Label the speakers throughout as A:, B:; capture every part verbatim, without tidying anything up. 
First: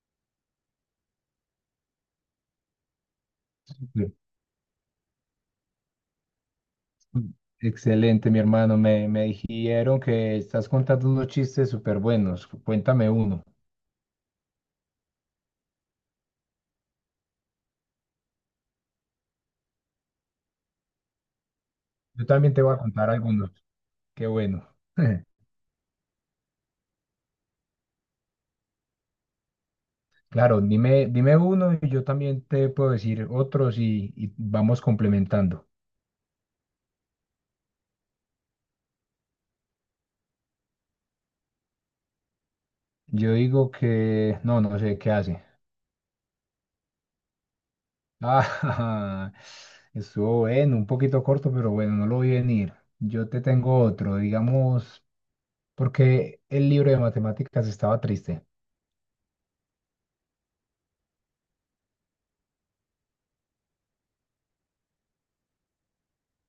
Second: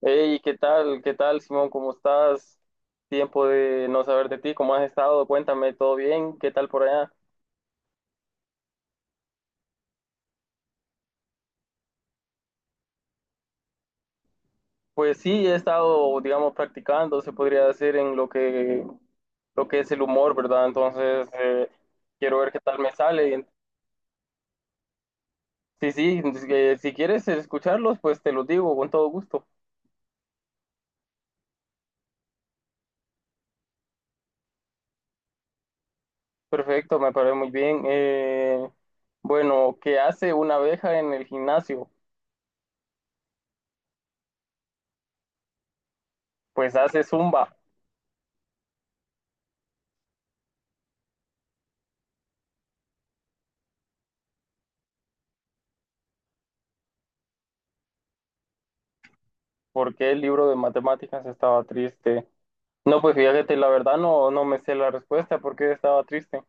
A: Hey, ¿qué tal? ¿Qué tal, Simón? ¿Cómo estás? Tiempo de no
B: Súper.
A: saber de ti. ¿Cómo has estado? Cuéntame, ¿todo bien? ¿Qué tal por allá?
B: Excelente, mi hermano. Me, me dijeron que estás contando unos chistes súper buenos. Cuéntame uno.
A: Pues sí, he estado, digamos, practicando, se podría decir, en lo que, lo que es el humor, ¿verdad? Entonces, eh,
B: Yo
A: quiero ver
B: también
A: qué
B: te voy
A: tal
B: a
A: me
B: contar
A: sale.
B: algunos. Qué bueno.
A: Sí, sí, eh, si quieres escucharlos, pues te los digo con todo gusto.
B: Claro, dime, dime uno y yo también te puedo decir otros y, y vamos complementando.
A: Perfecto, me parece muy bien. Eh, bueno, ¿qué hace una abeja en el gimnasio?
B: Yo digo que no, no sé qué hace.
A: Pues hace zumba.
B: Ah, estuvo bueno, un poquito corto, pero bueno, no lo vi venir. Yo te tengo otro, digamos, porque el libro de matemáticas estaba triste.
A: ¿Por qué el libro de matemáticas estaba triste? No, pues fíjate, la verdad no, no me sé la respuesta porque estaba triste.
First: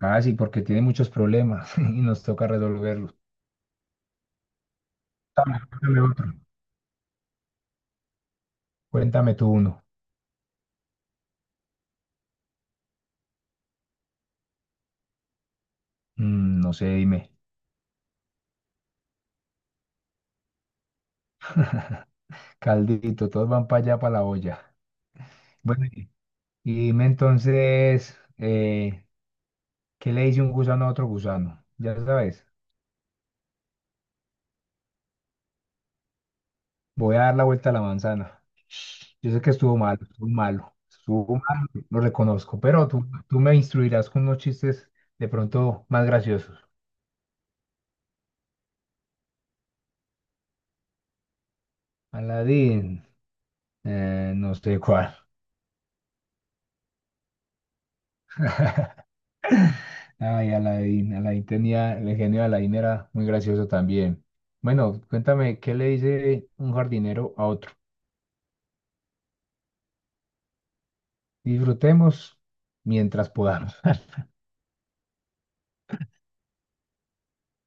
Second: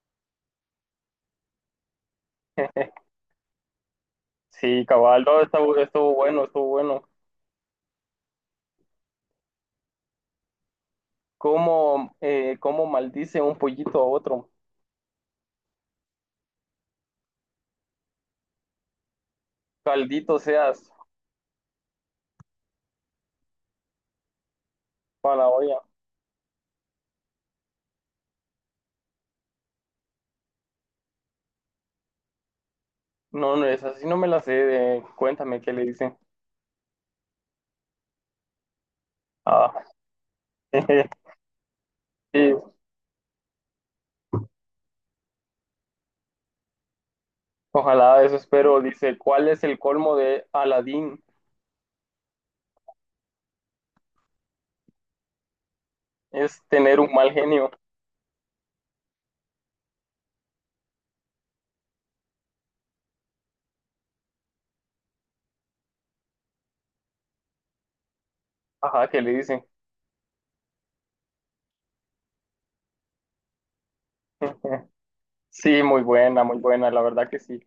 B: Ah, sí, porque tiene muchos problemas y nos toca resolverlos.
A: Sí, cabal, no, estuvo,
B: Cuéntame
A: estuvo
B: otro.
A: bueno, estuvo bueno.
B: Cuéntame tú uno.
A: ¿Cómo, eh, cómo maldice un pollito a otro?
B: Mm, no sé, dime.
A: Caldito seas
B: Caldito, todos van para allá, para la olla.
A: para la olla.
B: Bueno, y y dime entonces, eh, ¿qué le dice un gusano a otro gusano? Ya sabes,
A: No, no es así, no me la sé. de- Cuéntame qué le dice.
B: voy a dar la vuelta a la manzana. Yo sé que
A: Ah,
B: estuvo malo, estuvo malo, estuvo malo, lo
A: sí,
B: reconozco, pero tú, tú me instruirás con unos chistes de pronto más graciosos.
A: ojalá eso espero. Dice, ¿cuál es el colmo de Aladín?
B: Aladín, eh, no sé cuál.
A: Es tener un mal genio.
B: Ay, Alain, Alain tenía, el genio de Alain era muy gracioso también. Bueno, cuéntame, ¿qué le dice un jardinero a otro?
A: Ajá, ¿qué le dice?
B: Disfrutemos mientras podamos.
A: Sí, muy buena, muy buena, la verdad que sí.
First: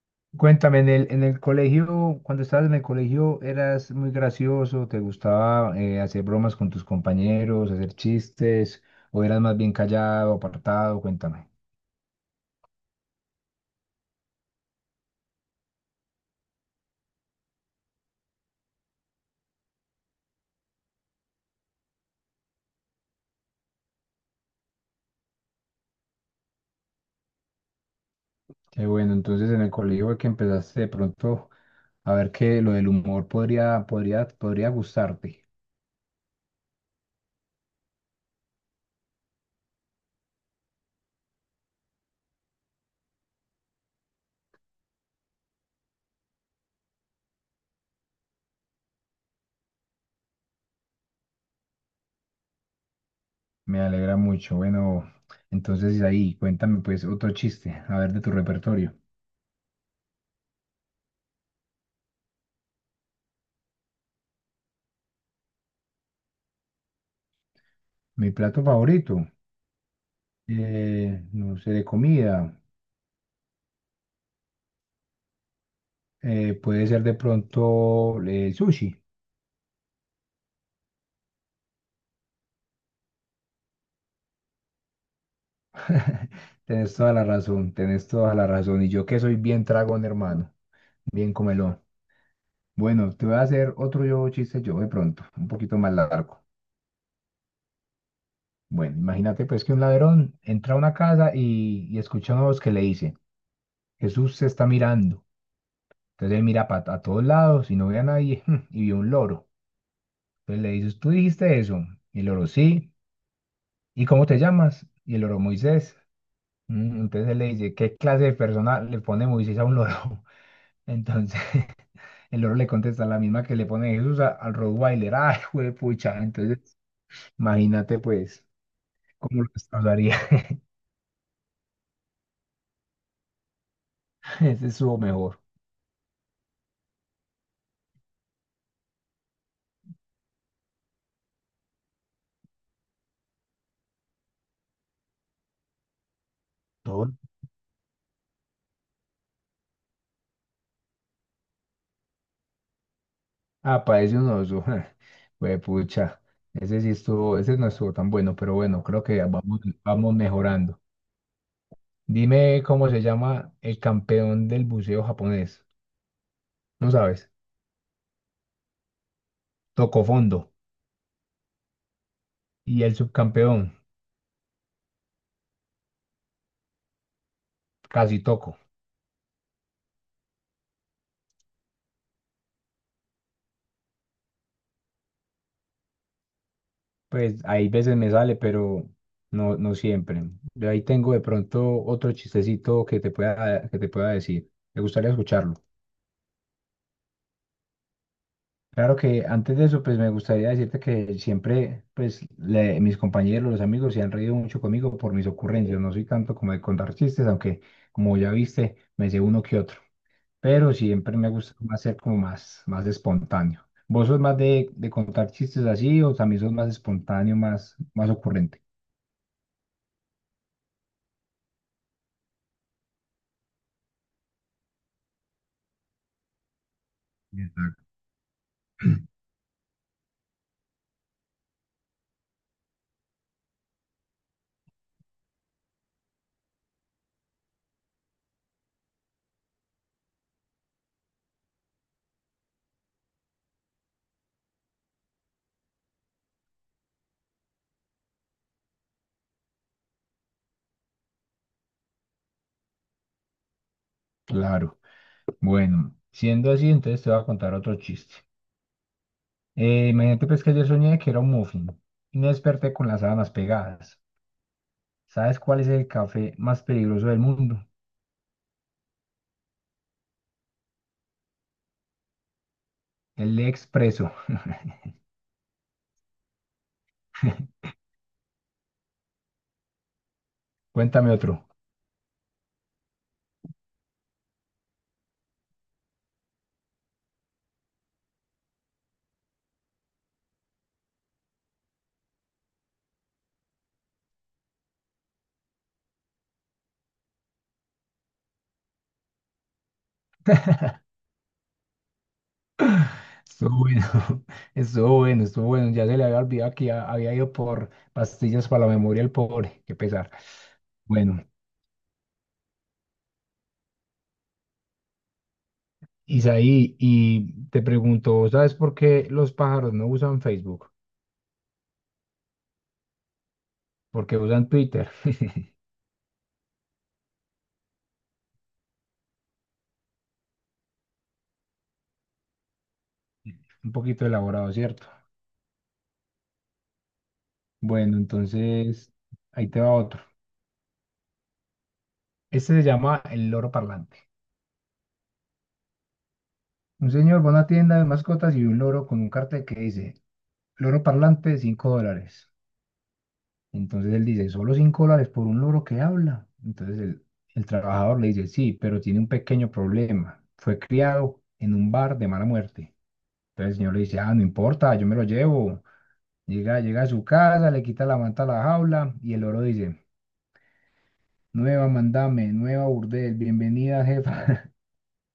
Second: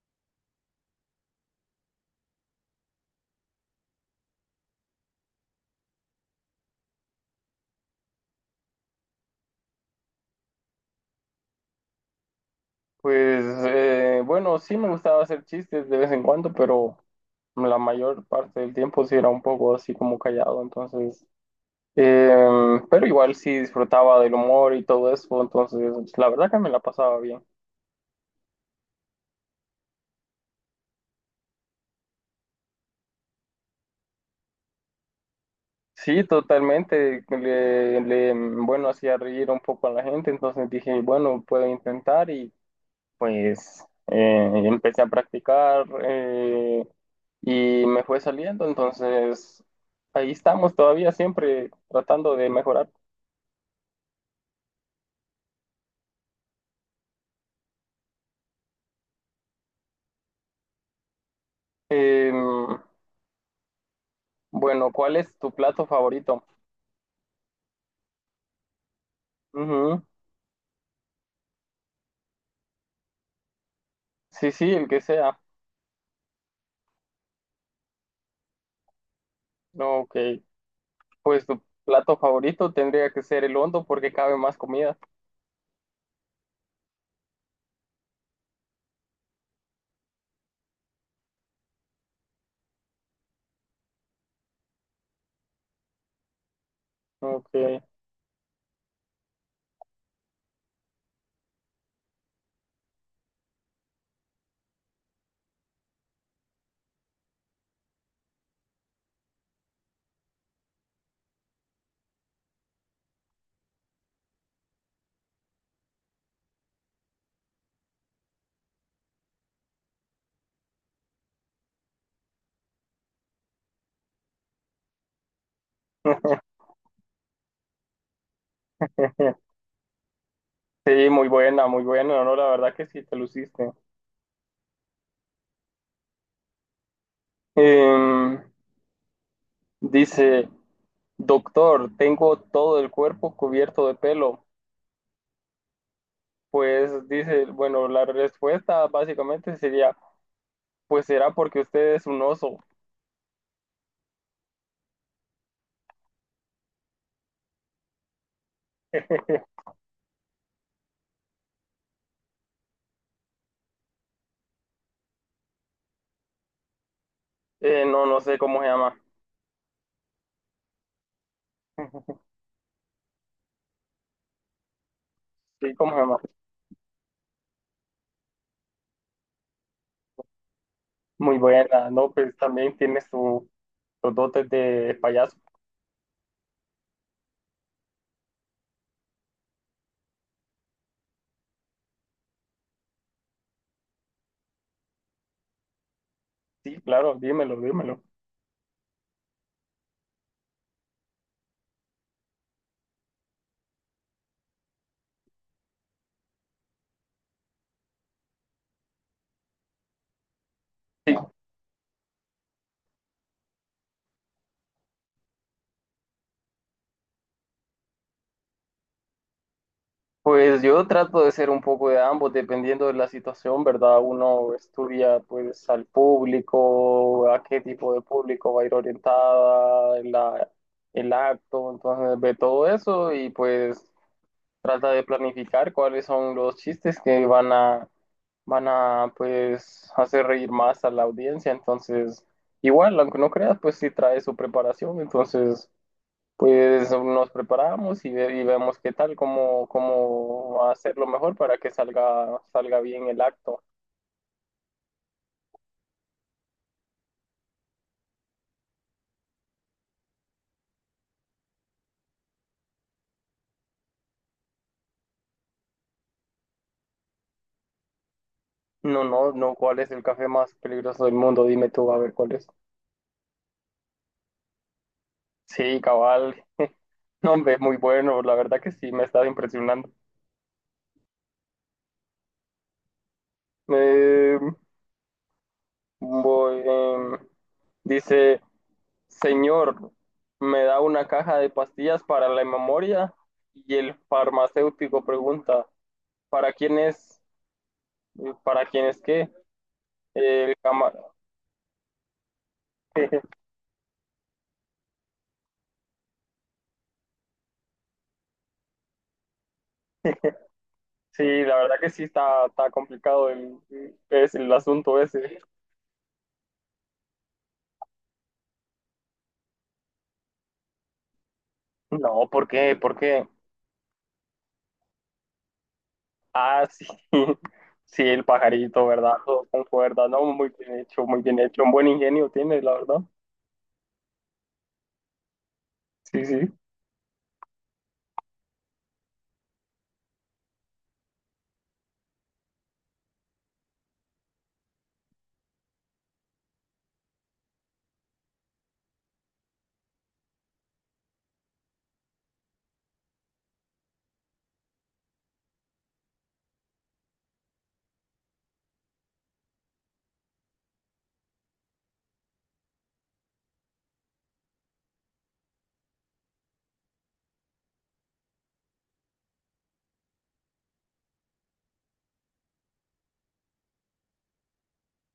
B: Cuéntame, en el, en el colegio, cuando estabas en el colegio, ¿eras muy gracioso? ¿Te gustaba eh, hacer bromas con tus compañeros, hacer chistes? ¿O eras más bien callado, apartado? Cuéntame.
A: Pues eh, bueno, sí me gustaba hacer chistes de vez en cuando, pero la mayor parte del tiempo sí era un poco así como callado, entonces, eh, pero igual sí disfrutaba del humor y todo eso, entonces la verdad que me la pasaba bien.
B: Qué bueno, entonces en el colegio fue que empezaste de pronto a ver que lo del humor podría, podría, podría gustarte.
A: Sí, totalmente, le, le, bueno, hacía reír un poco a la gente, entonces dije, bueno, puedo intentar y pues eh, empecé a practicar eh, y me fue saliendo, entonces ahí estamos todavía siempre tratando de mejorar.
B: Me alegra mucho. Bueno, entonces ahí, cuéntame pues otro chiste, a ver de tu repertorio.
A: Eh, bueno, ¿cuál es tu plato favorito?
B: Mi plato favorito,
A: Ujú.
B: eh, no sé, de comida,
A: Sí, sí, el que sea.
B: eh, puede ser de pronto eh, el sushi.
A: Ok, pues tu plato favorito tendría que ser el hondo porque cabe más comida.
B: Tenés toda la razón, tenés toda la razón. Y yo que soy bien tragón, hermano, bien comelón. Bueno, te voy a hacer otro yo chiste yo de pronto, un poquito más largo.
A: Ok.
B: Bueno, imagínate pues que un ladrón entra a una casa y, y escucha una voz que le dice, Jesús se está mirando. Entonces él mira pa- a todos lados y no ve a nadie y vio un loro. Entonces le dices, ¿tú dijiste eso? Y el loro, sí. ¿Y cómo te llamas? Y el loro, Moisés. "Mm", entonces él le dice, ¿qué clase de persona le pone Moisés a un loro? Entonces el loro le contesta la misma que le pone Jesús a- al Rottweiler. ¡Ay, juepucha! Entonces imagínate pues cómo lo destrozaría.
A: Sí, muy buena, muy buena, no, la verdad que sí, te luciste.
B: Ese estuvo mejor.
A: Em, Dice, doctor, tengo todo el cuerpo cubierto de pelo. Pues
B: Todo.
A: dice, bueno, la respuesta básicamente sería, pues será porque usted es un oso.
B: Ah, parece un oso. Pucha. Ese sí estuvo, ese no estuvo tan bueno, pero bueno, creo que vamos, vamos mejorando. Dime cómo se llama el campeón del buceo japonés. No sabes.
A: Eh, no, no sé cómo se llama.
B: Tocó fondo. Y el subcampeón,
A: Sí, cómo se llama.
B: casi toco.
A: Muy buena, ¿no? Pues también tiene su, sus dotes de payaso.
B: Pues hay veces me sale, pero no, no siempre. Yo ahí tengo de pronto otro chistecito que te pueda, que te pueda decir. ¿Te gustaría escucharlo?
A: Sí, claro, dímelo, dímelo.
B: Claro que antes de eso, pues me gustaría decirte que siempre, pues le- mis compañeros, los amigos se han reído mucho conmigo por mis ocurrencias. No soy tanto como de contar chistes, aunque como ya viste, me sé uno que otro. Pero
A: Sí,
B: siempre me gusta más ser como más, más espontáneo. ¿Vos sos más de, de contar chistes así o también sos más espontáneo, más, más ocurrente?
A: pues yo trato de ser un poco de ambos, dependiendo de la situación, ¿verdad? Uno estudia pues al público, a qué tipo de público va a ir orientada en la, el acto, entonces ve todo eso y pues trata de planificar cuáles son los chistes que van a, van a pues hacer reír más a la audiencia, entonces igual, aunque no creas, pues sí trae su preparación, entonces... Pues nos preparamos y, ve- y vemos qué tal, cómo, cómo hacerlo mejor para que salga, salga bien el acto.
B: Claro. Bueno, siendo así, entonces te voy a contar otro chiste. Eh, imagínate pues que yo soñé que era un muffin y me desperté con las sábanas pegadas. ¿Sabes cuál es el café más peligroso del mundo?
A: No, no, no, ¿cuál es el café más peligroso del mundo? Dime tú, a ver cuál es.
B: El expreso.
A: Sí, cabal. No, hombre, es muy bueno, la verdad que sí, me está impresionando.
B: Cuéntame otro.
A: Eh, voy, em, dice, señor, me da una caja de pastillas para la memoria y el farmacéutico pregunta, ¿para quién es? ¿Para quién es qué? El cama-
B: Estuvo bueno, estuvo bueno, estuvo bueno. Ya se le había olvidado que ya había ido por pastillas para la memoria el pobre. Qué pesar.
A: Sí,
B: Bueno,
A: la verdad que sí está, está complicado el, es el asunto ese.
B: Isaí, y te pregunto, ¿sabes por qué los pájaros no usan Facebook?
A: No, ¿por qué? ¿Por qué?
B: Porque usan Twitter.
A: Ah, sí. Sí, el pajarito, ¿verdad? Todo con cuerda, ¿no? Muy bien hecho, muy bien hecho. Un buen ingenio tiene, la verdad.
B: Un poquito elaborado, ¿cierto?
A: Sí, sí.
B: Bueno, entonces ahí te va otro. Este se llama el loro parlante. Un señor va a una tienda de mascotas y ve un loro con un cartel que dice, loro parlante, cinco dólares. Entonces él dice, solo cinco dólares por un loro que habla. Entonces el, el trabajador le dice, sí, pero tiene un pequeño problema. Fue criado en un bar de mala muerte. Entonces el señor le dice, ah, no importa, yo me lo llevo. Llega, llega a su casa, le quita la manta a la jaula y el loro dice, nueva mandame, nueva burdel, bienvenida jefa.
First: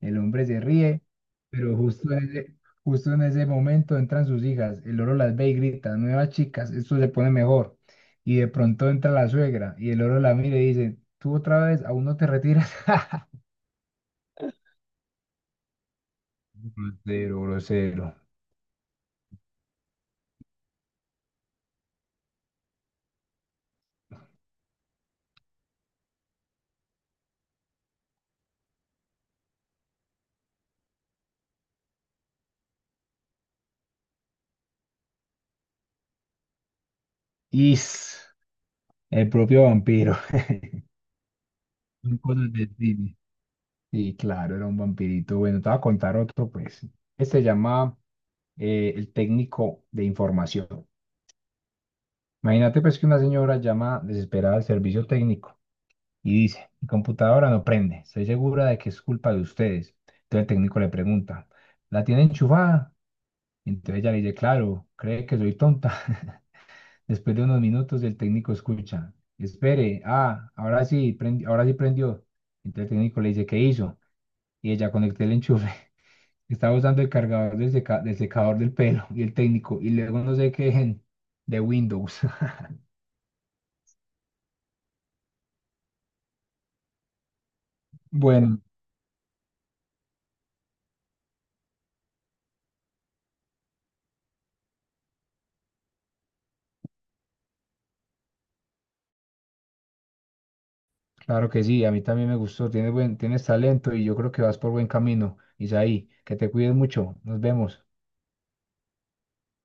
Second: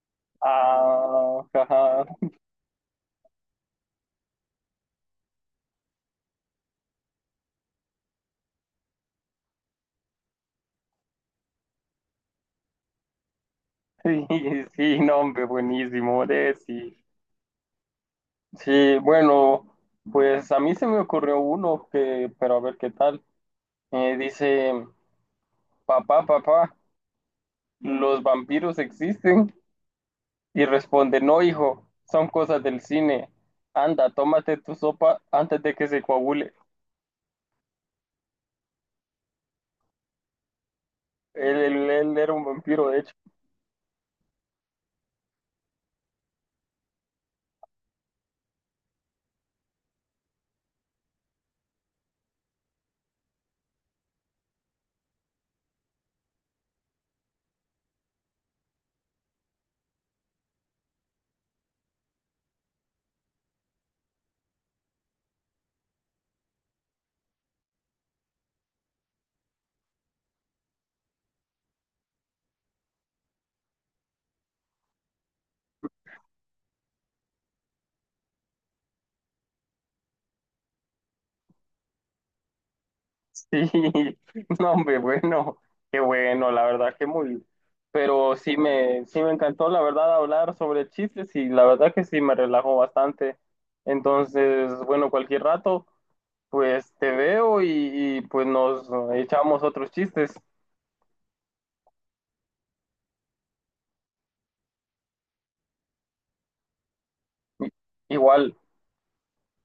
B: El hombre se ríe,
A: Ah,
B: pero
A: ajá.
B: justo en ese, justo en ese momento entran sus hijas. El loro las ve y grita, nuevas chicas, esto se pone mejor. Y de pronto entra la suegra y el loro la mira y dice, tú otra vez, aún no te retiras.
A: Sí, sí, no, hombre, buenísimo, hombre, sí.
B: Grosero, grosero.
A: Sí, bueno, pues a mí se me ocurrió uno que, pero a ver qué tal. Eh, dice, papá, papá, ¿los vampiros existen? Y responde, no, hijo, son cosas del cine. Anda, tómate tu sopa antes de que se coagule.
B: Is, el propio vampiro.
A: Él, él- él
B: Son
A: era un
B: cosas del
A: vampiro, de hecho.
B: cine. Sí, claro, era un vampirito. Bueno, te voy a contar otro, pues. Este se llama eh, el técnico de información. Imagínate, pues, que una señora llama desesperada al servicio técnico y dice, mi computadora no prende, estoy segura de que es culpa de ustedes. Entonces el técnico le pregunta, ¿la tiene enchufada? Y entonces ella le dice, claro, cree que soy tonta. Después de unos minutos el técnico escucha, espere, ah, ahora sí, prendi- ahora sí prendió. Entonces el técnico le dice, ¿qué hizo? Y ella conecté el enchufe. Estaba usando el cargador del, seca- del secador del pelo y el técnico, y luego no sé qué, de Windows.
A: Sí, no, hombre, bueno, qué bueno, la verdad, que muy... Pero sí
B: Bueno,
A: me, sí me encantó, la verdad, hablar sobre chistes y la verdad que sí me relajó bastante. Entonces, bueno, cualquier rato, pues te veo y, y, pues nos echamos otros chistes.
B: claro que sí, a mí también me gustó, tienes buen, tienes talento y yo creo que vas por buen camino. Isaí, que te cuides mucho, nos
A: I-
B: vemos.
A: Igual.